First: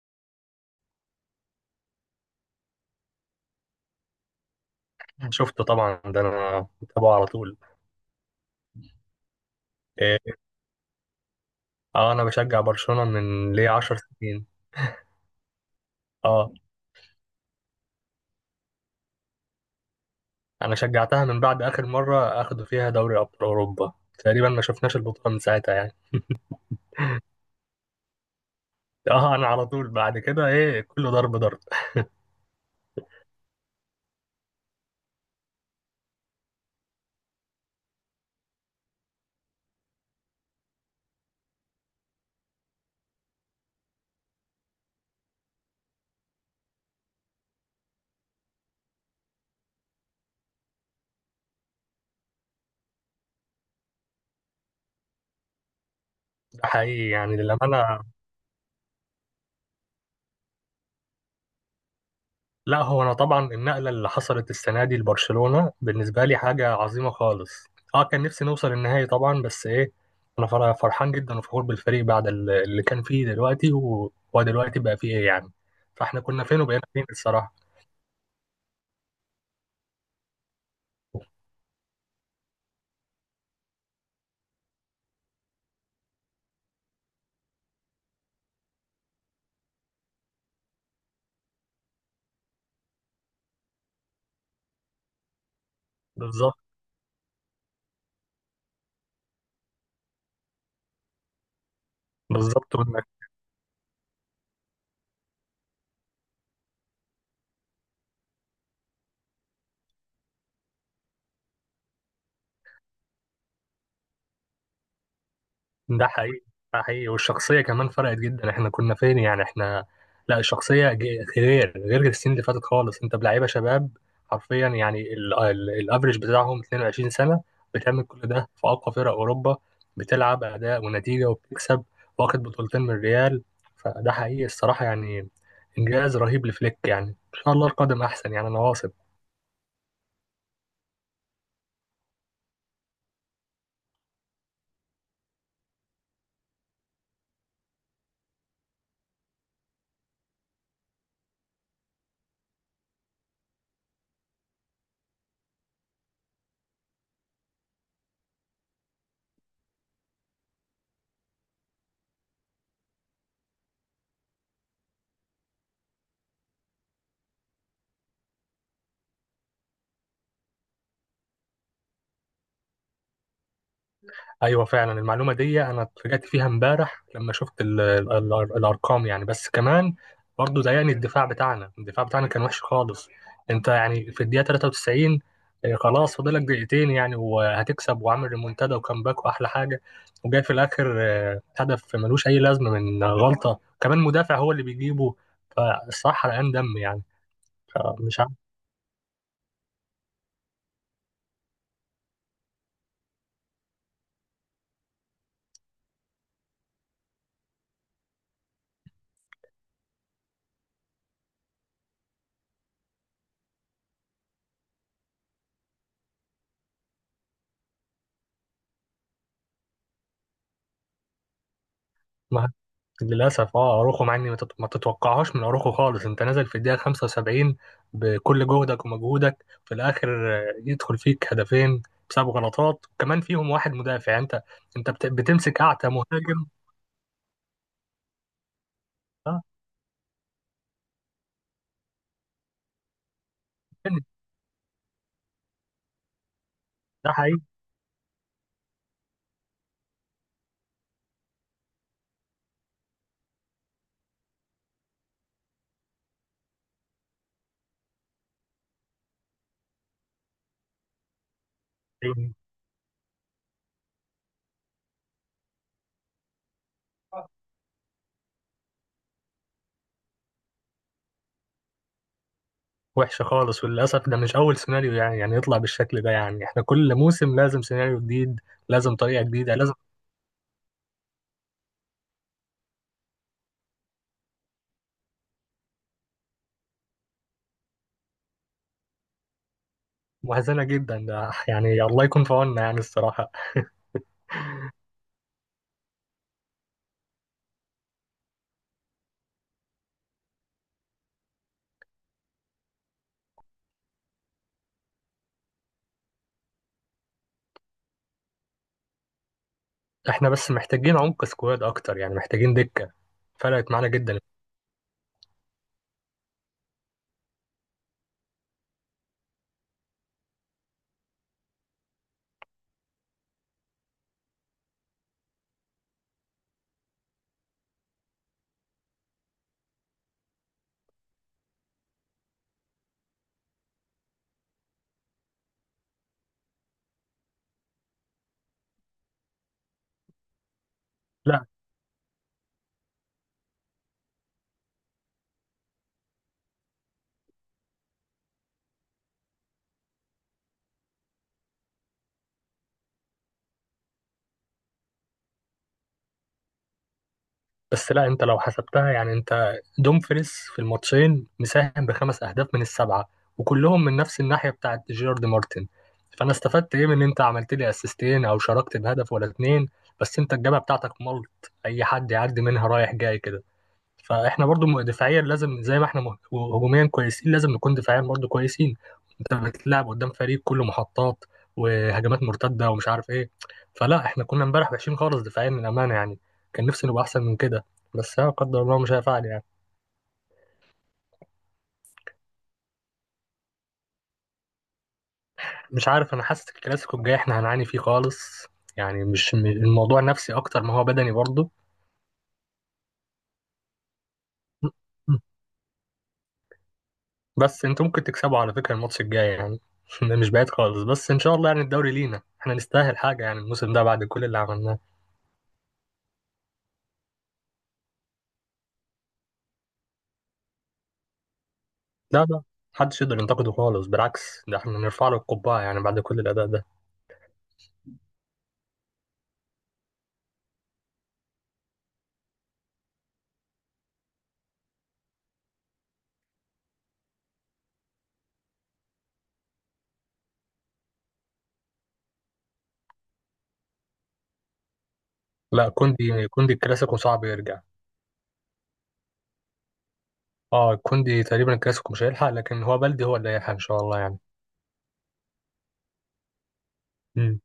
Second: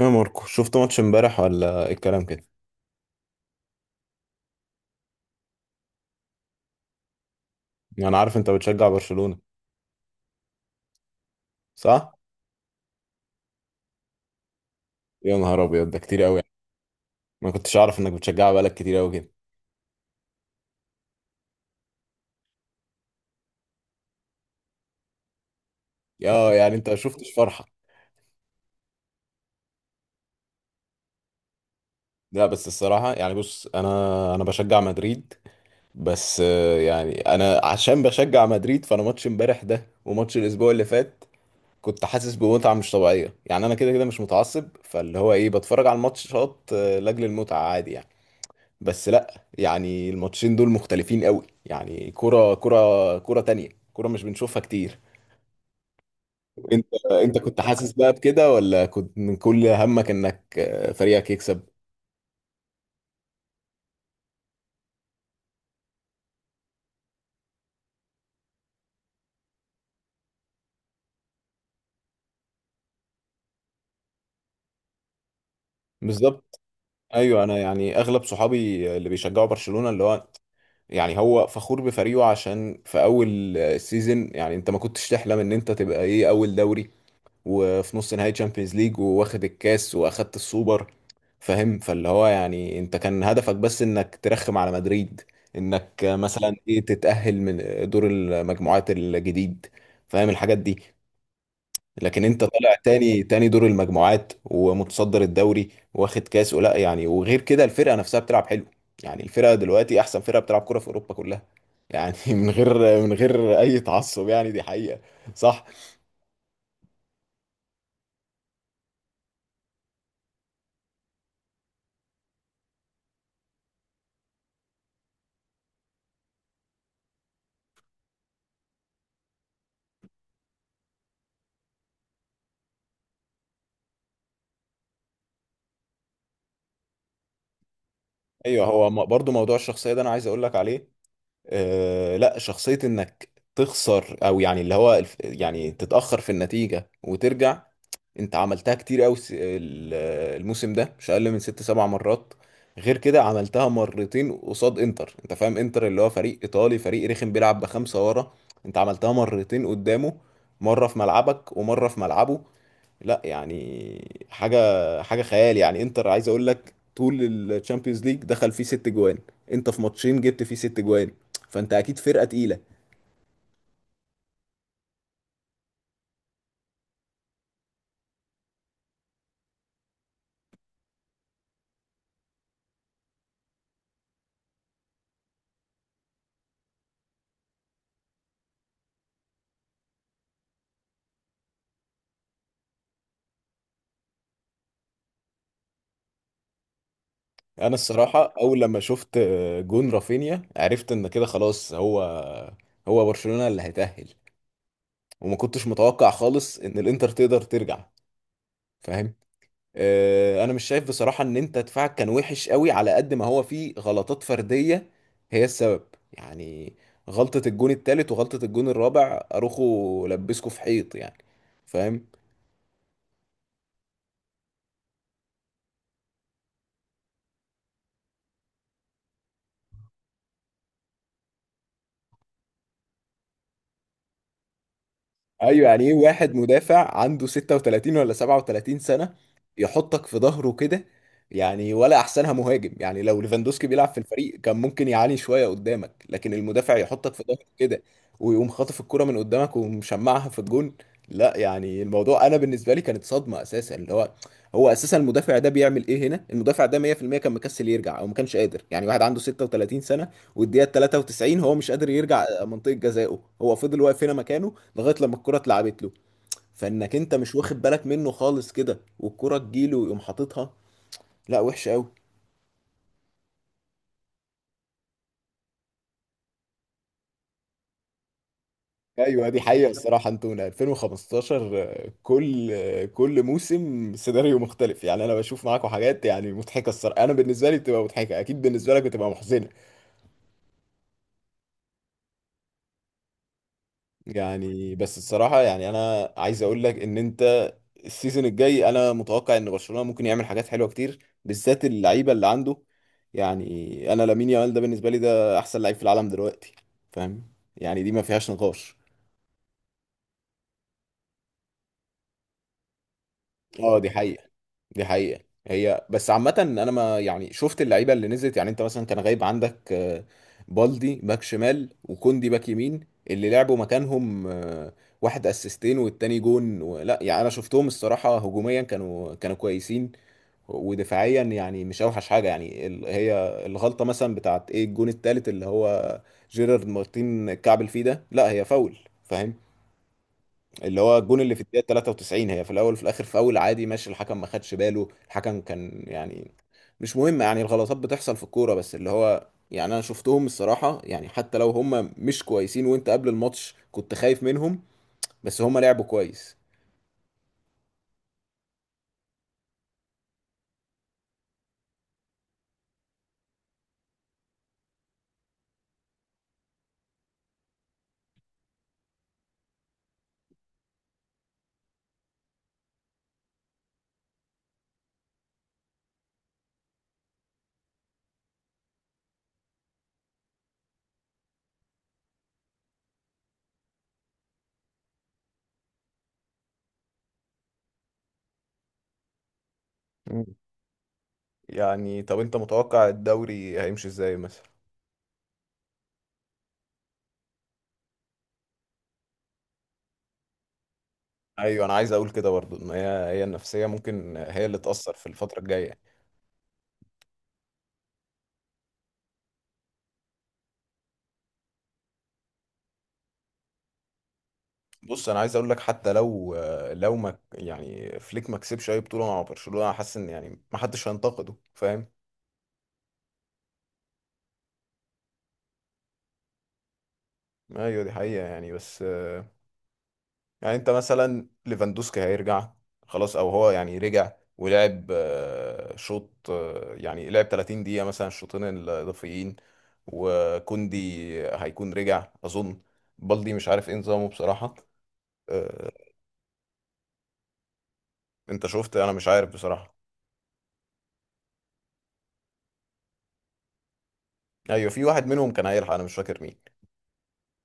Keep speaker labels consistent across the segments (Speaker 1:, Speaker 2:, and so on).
Speaker 1: يا ماركو، شفت ماتش امبارح ولا إيه الكلام كده؟
Speaker 2: شفته طبعا، ده انا متابعه على طول.
Speaker 1: انا عارف انت بتشجع برشلونة،
Speaker 2: إيه،
Speaker 1: صح؟
Speaker 2: اه انا بشجع برشلونة من ليه 10 سنين.
Speaker 1: يا نهار ابيض، ده كتير قوي.
Speaker 2: اه
Speaker 1: ما كنتش اعرف انك بتشجعها بقالك كتير قوي كده.
Speaker 2: انا شجعتها من بعد اخر مرة اخدوا فيها دوري ابطال اوروبا. تقريبا ما شفناش البطولة من ساعتها يعني.
Speaker 1: يا يعني انت ما شفتش فرحة؟
Speaker 2: اه انا على طول بعد كده ايه كله ضرب ضرب ده.
Speaker 1: لا بس الصراحة، يعني بص، انا بشجع مدريد. بس يعني انا عشان بشجع مدريد، فانا ماتش امبارح ده وماتش الاسبوع اللي فات كنت حاسس بمتعة مش طبيعية. يعني انا كده كده مش متعصب، فاللي هو ايه، بتفرج على الماتشات لاجل المتعة، عادي يعني. بس لا، يعني الماتشين دول مختلفين قوي. يعني كرة تانية، كرة مش بنشوفها كتير. انت
Speaker 2: حقيقي يعني
Speaker 1: انت كنت حاسس
Speaker 2: للأمانة.
Speaker 1: بقى بكده، ولا كنت من كل همك انك فريقك يكسب؟
Speaker 2: لا هو انا طبعا النقله اللي حصلت السنه دي لبرشلونه بالنسبه لي حاجه عظيمه خالص. اه كان نفسي نوصل النهائي طبعا، بس ايه، انا فرحان جدا وفخور بالفريق بعد اللي كان فيه دلوقتي وهو دلوقتي بقى فيه ايه يعني. فاحنا كنا
Speaker 1: بالظبط.
Speaker 2: فين وبقينا فين
Speaker 1: ايوه،
Speaker 2: الصراحه.
Speaker 1: انا يعني اغلب صحابي اللي بيشجعوا برشلونة اللي هو، يعني هو فخور بفريقه عشان في اول السيزون يعني انت ما كنتش تحلم ان انت تبقى ايه اول دوري، وفي نص نهائي تشامبيونز ليج، واخد الكاس واخدت السوبر. فاهم؟ فاللي هو يعني انت كان هدفك بس انك ترخم على مدريد، انك مثلا
Speaker 2: بالظبط.
Speaker 1: ايه تتأهل من دور المجموعات الجديد. فاهم الحاجات دي؟ لكن انت
Speaker 2: بالظبط.
Speaker 1: طالع تاني دور المجموعات ومتصدر الدوري، واخد كاس ولا يعني. وغير كده الفرقة نفسها بتلعب حلو، يعني الفرقة دلوقتي احسن فرقة بتلعب كرة في اوروبا كلها. يعني من غير اي تعصب، يعني دي حقيقة، صح؟
Speaker 2: ده حقيقي. ده حقيقي، والشخصية كمان فرقت جدا. احنا كنا فين يعني احنا. لا الشخصية غير السنين اللي فاتت خالص. انت بلعيبة شباب حرفيا يعني، الافريج بتاعهم 22 سنة، بتعمل كل ده في أقوى فرق أوروبا. بتلعب أداء ونتيجة وبتكسب. واخد بطولتين من الريال. فده حقيقي الصراحة يعني. إنجاز رهيب لفليك يعني، إن شاء الله القادم أحسن يعني، أنا
Speaker 1: ايوه. هو
Speaker 2: واثق.
Speaker 1: برضو موضوع الشخصيه ده انا عايز اقول لك عليه. لا، شخصيه انك تخسر او يعني اللي هو يعني تتاخر في النتيجه وترجع. انت عملتها كتير قوي الموسم ده، مش اقل من ست سبع مرات. غير كده عملتها مرتين قصاد انتر، انت فاهم انتر اللي هو فريق ايطالي، فريق رخم بيلعب بخمسه ورا. انت عملتها مرتين قدامه، مره في ملعبك ومره في ملعبه. لا يعني حاجه خيال. يعني انتر، عايز اقول لك طول الشامبيونز ليج دخل فيه ست جوان. انت في ماتشين جبت فيه ست جوان، فانت اكيد فرقه تقيله.
Speaker 2: ايوه فعلا المعلومه دي انا اتفاجأت فيها امبارح لما شفت ال ال ال الارقام يعني، بس كمان برضه ضايقني الدفاع بتاعنا. الدفاع بتاعنا كان وحش خالص. انت يعني في الدقيقه 93، آه، خلاص فاضلك دقيقتين يعني وهتكسب وعامل ريمونتادا وكامباك واحلى حاجه، وجاي في الاخر آه، هدف ملوش اي لازمه من غلطه كمان مدافع هو اللي بيجيبه. فالصراحه حرقان دم يعني.
Speaker 1: انا
Speaker 2: مش
Speaker 1: الصراحه اول لما شفت جون رافينيا، عرفت ان كده خلاص، هو برشلونه اللي هيتأهل. وما كنتش متوقع خالص ان الانتر تقدر ترجع. فاهم؟ انا مش شايف بصراحة ان انت دفاعك كان وحش قوي، على قد ما هو فيه غلطات فردية هي السبب. يعني غلطة الجون التالت وغلطة الجون الرابع، اروخو لبسكوا في حيط يعني. فاهم؟
Speaker 2: مع- للأسف اه أروخو، مع إني ما تتوقعهاش من أروخو خالص. أنت نازل في الدقيقة 75 بكل جهدك ومجهودك، في الآخر آه، يدخل فيك هدفين بسبب غلطات وكمان فيهم واحد مدافع. أنت بتمسك
Speaker 1: ايوه، يعني
Speaker 2: أعتى
Speaker 1: ايه، واحد
Speaker 2: مهاجم.
Speaker 1: مدافع عنده 36 ولا 37 سنة
Speaker 2: اه.
Speaker 1: يحطك في ظهره كده. يعني ولا احسنها مهاجم، يعني لو ليفاندوسكي بيلعب في الفريق كان ممكن يعاني شوية قدامك. لكن المدافع
Speaker 2: ده
Speaker 1: يحطك في
Speaker 2: حقيقي.
Speaker 1: ظهره كده، ويقوم خاطف الكرة من قدامك ومشمعها في الجون. لا، يعني الموضوع انا بالنسبة لي كانت صدمة اساسا، اللي هو هو اساسا المدافع ده بيعمل ايه هنا؟ المدافع ده 100% كان مكسل يرجع او ما كانش قادر، يعني واحد عنده 36 سنة والدقيقة 93 هو مش قادر يرجع منطقة جزائه، هو فضل واقف هنا مكانه لغايه لما الكره اتلعبت له، فانك انت مش واخد بالك منه خالص كده والكره تجيله ويقوم حاططها. لا، وحش قوي.
Speaker 2: وحشة خالص، وللأسف ده مش أول سيناريو يعني، يعني يطلع بالشكل ده. يعني إحنا كل موسم لازم سيناريو جديد، لازم طريقة
Speaker 1: ايوه، دي
Speaker 2: جديده
Speaker 1: حقيقة
Speaker 2: لازم.
Speaker 1: الصراحة. انتونا 2015، كل موسم سيناريو مختلف يعني. انا بشوف معاكم حاجات يعني مضحكة الصراحة. انا بالنسبة لي بتبقى مضحكة، اكيد بالنسبة لك بتبقى محزنة.
Speaker 2: محزنة جدا، ده يعني الله يكون في عوننا يعني الصراحة.
Speaker 1: يعني بس الصراحة، يعني أنا عايز أقول لك إن أنت السيزون الجاي أنا متوقع إن برشلونة ممكن يعمل حاجات حلوة كتير، بالذات اللعيبة اللي عنده. يعني أنا لامين يامال ده بالنسبة لي ده أحسن لعيب في العالم دلوقتي. فاهم؟ يعني دي ما فيهاش نقاش.
Speaker 2: احنا بس محتاجين عمق سكواد اكتر، يعني محتاجين دكة. فرقت
Speaker 1: أه،
Speaker 2: معانا
Speaker 1: دي
Speaker 2: جدا.
Speaker 1: حقيقة، دي حقيقة. هي بس عامة انا ما يعني شفت اللعيبة اللي نزلت. يعني انت مثلا كان غايب عندك بالدي باك شمال وكوندي باك يمين. اللي لعبوا مكانهم، واحد اسيستين والتاني جون لا يعني انا شفتهم الصراحة، هجوميا كانوا كويسين. ودفاعيا يعني مش اوحش حاجة. يعني هي الغلطة مثلا بتاعت ايه الجون التالت، اللي هو جيرارد مارتين كعبل فيه ده، لا هي فاول. فاهم؟ اللي هو الجون اللي في
Speaker 2: لا.
Speaker 1: الدقيقة 93، هي في الأول وفي الآخر فاول عادي ماشي. الحكم ما خدش باله، الحكم كان يعني مش مهم. يعني الغلطات بتحصل في الكورة، بس اللي هو يعني أنا شفتهم الصراحة، يعني حتى لو هم مش كويسين وأنت قبل الماتش كنت خايف منهم، بس هم لعبوا كويس.
Speaker 2: بس لا انت لو حسبتها يعني، انت دومفريس في الماتشين مساهم بخمس اهداف من السبعه، وكلهم من نفس الناحيه بتاعت جيرارد مارتن. فانا استفدت ايه من ان انت عملت لي اسيستين او شاركت بهدف ولا اتنين، بس انت الجبهه بتاعتك ملط اي حد يعدي منها رايح جاي كده. فاحنا برضو دفاعيا لازم، زي ما احنا هجوميا كويسين لازم نكون دفاعيا برضو كويسين. انت بتلعب قدام فريق كله محطات وهجمات مرتده ومش عارف ايه. فلا احنا كنا امبارح وحشين خالص دفاعيا من امانه يعني. كان نفسي نبقى احسن من كده، بس لا قدر الله مش هيفعل يعني.
Speaker 1: مم. يعني طب انت متوقع الدوري هيمشي ازاي مثلا؟
Speaker 2: مش عارف، انا حاسس الكلاسيكو الجاي احنا هنعاني فيه خالص. يعني مش م- الموضوع نفسي اكتر ما هو بدني برضو.
Speaker 1: ايوه، انا عايز اقول كده برضو ان هي النفسيه ممكن هي اللي تاثر في الفتره الجايه.
Speaker 2: بس انتوا ممكن تكسبوا على فكره الماتش الجاي يعني. مش بعيد خالص، بس ان شاء الله يعني الدوري لينا، احنا نستاهل حاجه يعني الموسم ده بعد كل اللي عملناه.
Speaker 1: بص، انا عايز اقول لك حتى لو ما يعني فليك ما كسبش اي بطوله مع برشلونه، انا حاسس ان يعني ما حدش هينتقده. فاهم؟
Speaker 2: لا. لا محدش يقدر ينتقده خالص، بالعكس ده احنا نرفع له القبعة يعني بعد كل الأداء ده.
Speaker 1: ايوه دي حقيقه يعني بس. يعني انت مثلا ليفاندوسكي هيرجع خلاص، او هو يعني رجع ولعب شوط، يعني لعب 30 دقيقه مثلا الشوطين الاضافيين. وكوندي هيكون رجع اظن. بالدي مش عارف ايه نظامه بصراحه.
Speaker 2: لا
Speaker 1: آه،
Speaker 2: كوندي الكلاسيكو صعب يرجع.
Speaker 1: انت شفت؟ انا مش عارف بصراحه.
Speaker 2: اه كوندي تقريبا الكلاسيكو مش هيلحق، لكن هو بلدي هو اللي هيلحق إن شاء الله يعني.
Speaker 1: ايوه، في واحد منهم كان هيلحق، انا مش فاكر مين.
Speaker 2: مم.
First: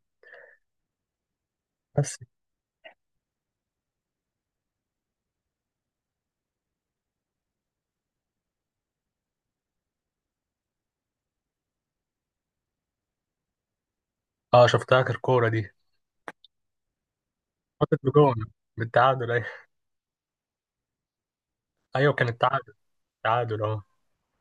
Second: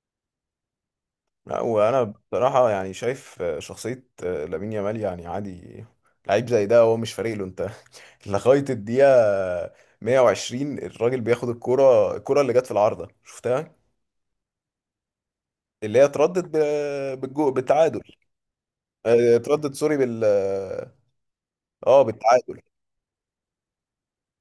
Speaker 1: لا، وانا
Speaker 2: بس
Speaker 1: بصراحه يعني شايف شخصيه لامين يامال يعني عادي، لعيب زي ده هو مش فارق له. انت لغايه الدقيقه 120 الراجل بياخد الكوره اللي جت في العارضه شفتها؟
Speaker 2: اه شفتها آخر كورة دي.
Speaker 1: اللي هي اتردت بالجو
Speaker 2: حطت
Speaker 1: بالتعادل.
Speaker 2: بجون. بالتعادل. أيوة.
Speaker 1: اتردت سوري
Speaker 2: أيوة كان
Speaker 1: بالتعادل.
Speaker 2: التعادل. التعادل اه.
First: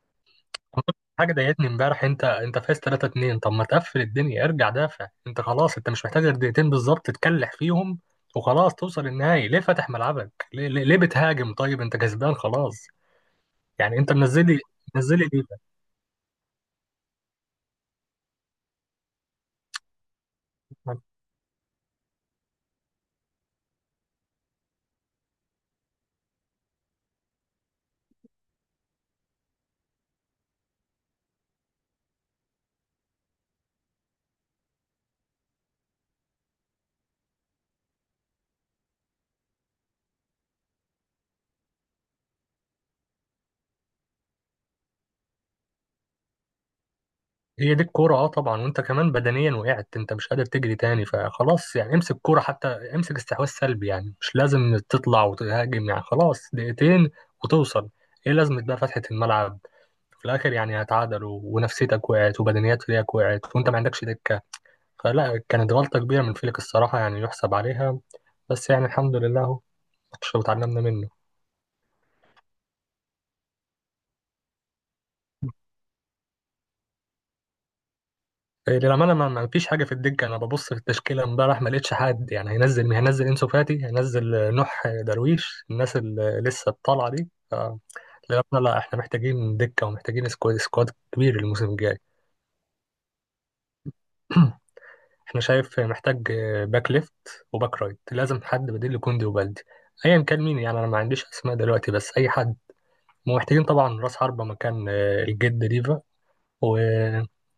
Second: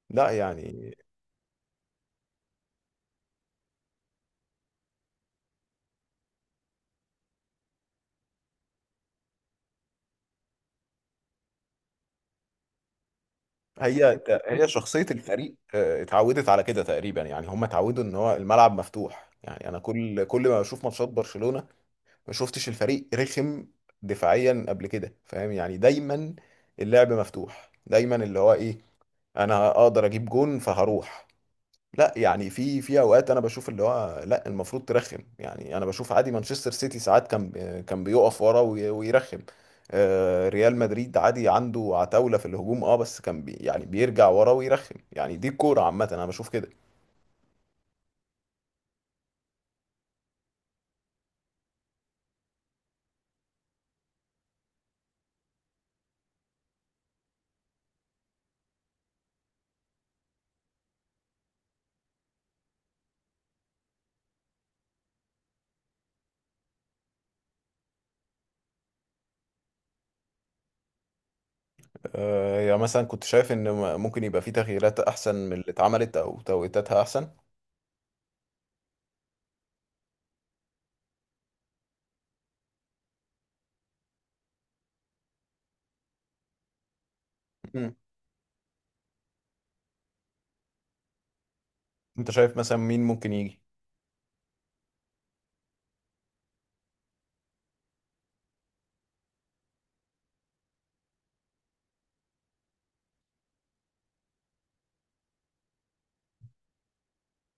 Speaker 1: لا يعني
Speaker 2: حاجة ضايقتني امبارح، انت فايز 3-2. طب ما تقفل الدنيا، ارجع دافع، انت خلاص انت مش محتاج غير دقيقتين بالظبط تكلح فيهم وخلاص توصل النهائي. ليه فاتح ملعبك؟ ليه، ليه، ليه بتهاجم؟ طيب انت كسبان خلاص يعني. انت
Speaker 1: هي
Speaker 2: منزلي.
Speaker 1: هي شخصيه
Speaker 2: منزلي ليه
Speaker 1: الفريق
Speaker 2: ده؟
Speaker 1: اتعودت على كده تقريبا. يعني هم اتعودوا ان هو الملعب مفتوح. يعني انا كل ما بشوف ماتشات برشلونه، ما شفتش الفريق رخم دفاعيا قبل كده. فاهم؟ يعني دايما اللعب مفتوح، دايما اللي هو ايه انا اقدر اجيب جون فهروح. لا يعني في اوقات انا بشوف اللي هو لا المفروض ترخم. يعني انا بشوف عادي مانشستر سيتي، ساعات كان بيقف ورا ويرخم. ريال مدريد عادي عنده عتاولة في الهجوم، بس كان يعني بيرجع ورا ويرخم. يعني دي الكورة عامة انا بشوف كده.
Speaker 2: هي دي الكوره. اه طبعا، وانت كمان بدنيا وقعت انت مش قادر تجري تاني، فخلاص يعني امسك كوره حتى، امسك استحواذ سلبي يعني، مش لازم تطلع وتهاجم يعني خلاص دقيقتين وتوصل. ايه لازمة بقى فتحة الملعب؟ في الاخر يعني هتعادلوا، ونفسيتك وقعت، وبدنيات فريقك وقعت، وانت ما عندكش دكة. فلا كانت غلطة كبيرة من فليك الصراحة يعني، يحسب عليها. بس يعني الحمد لله اهو، ماتش وتعلمنا منه.
Speaker 1: يعني مثلا كنت شايف ان ممكن يبقى في تغييرات احسن من اللي اتعملت او توقيتاتها احسن.
Speaker 2: إيه، للأمانة ما فيش حاجة في الدكة. أنا ببص في التشكيلة امبارح ما لقيتش حد يعني هينزل. مين هينزل؟ إنسو فاتي هينزل، آه، نوح درويش، الناس اللي لسه الطالعة دي، للأمانة لا، إحنا محتاجين دكة ومحتاجين سكواد، سكواد كبير الموسم الجاي.
Speaker 1: انت شايف مثلا مين ممكن يجي؟
Speaker 2: إحنا شايف محتاج آه، باك ليفت وباك رايت، لازم حد بديل لكوندي وبالدي. أيا كان مين يعني، أنا ما عنديش أسماء دلوقتي بس أي حد. ومحتاجين طبعا رأس حربة مكان آه، الجد ديفا، وجناح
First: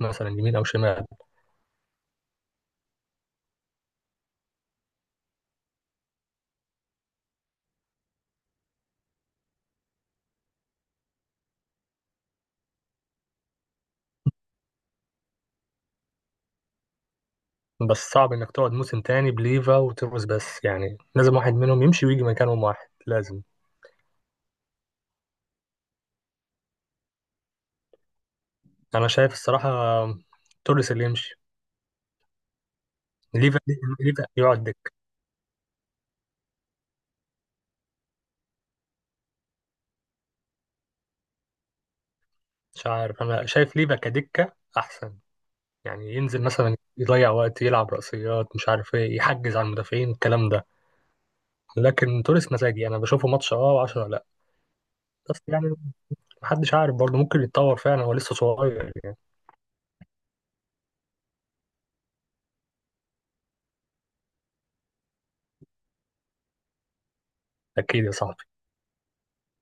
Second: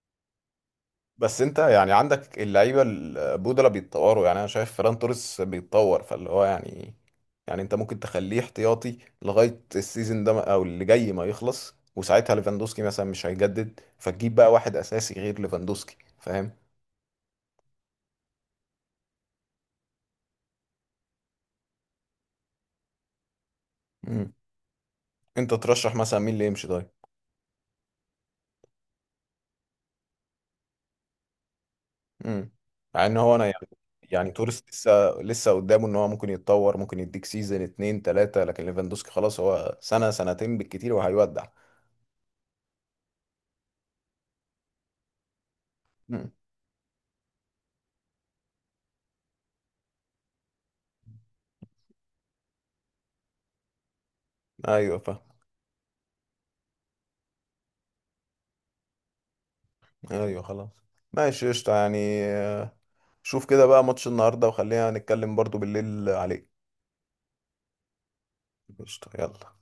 Speaker 2: مثلا يمين أو شمال.
Speaker 1: بس انت يعني عندك اللعيبه البودلة بيتطوروا. يعني انا شايف فران توريس بيتطور، فاللي هو يعني، يعني انت ممكن تخليه احتياطي لغايه السيزون ده او اللي جاي ما يخلص، وساعتها ليفاندوسكي مثلا مش هيجدد، فتجيب بقى واحد اساسي غير ليفاندوسكي. فاهم؟
Speaker 2: بس صعب انك تقعد موسم تاني بليفا وتروس، بس يعني لازم واحد منهم يمشي ويجي مكانهم واحد لازم.
Speaker 1: امم. انت ترشح مثلا مين اللي يمشي طيب؟
Speaker 2: انا شايف الصراحة توريس اللي يمشي.
Speaker 1: امم. مع ان هو انا
Speaker 2: ليفا،
Speaker 1: يعني،
Speaker 2: ليفا
Speaker 1: يعني توريس
Speaker 2: يقعد دكة.
Speaker 1: لسه قدامه ان هو ممكن يتطور، ممكن يديك سيزون اتنين تلاته. لكن ليفاندوسكي خلاص، هو سنه سنتين بالكتير وهيودع.
Speaker 2: مش عارف، انا شايف ليفا كدكة احسن. يعني ينزل مثلا يضيع وقت، يلعب رأسيات، مش عارف ايه، يحجز على المدافعين الكلام ده. لكن توريس مزاجي، انا بشوفه ماتش اه وعشرة لا.
Speaker 1: ايوه فاهم.
Speaker 2: بس يعني محدش عارف برضه، ممكن يتطور فعلا، هو لسه صغير يعني.
Speaker 1: ايوه خلاص، ماشي، قشطة يعني. شوف كده بقى ماتش النهارده وخلينا نتكلم برضو بالليل عليه.
Speaker 2: اكيد يا صاحبي.
Speaker 1: قشطة، يلا.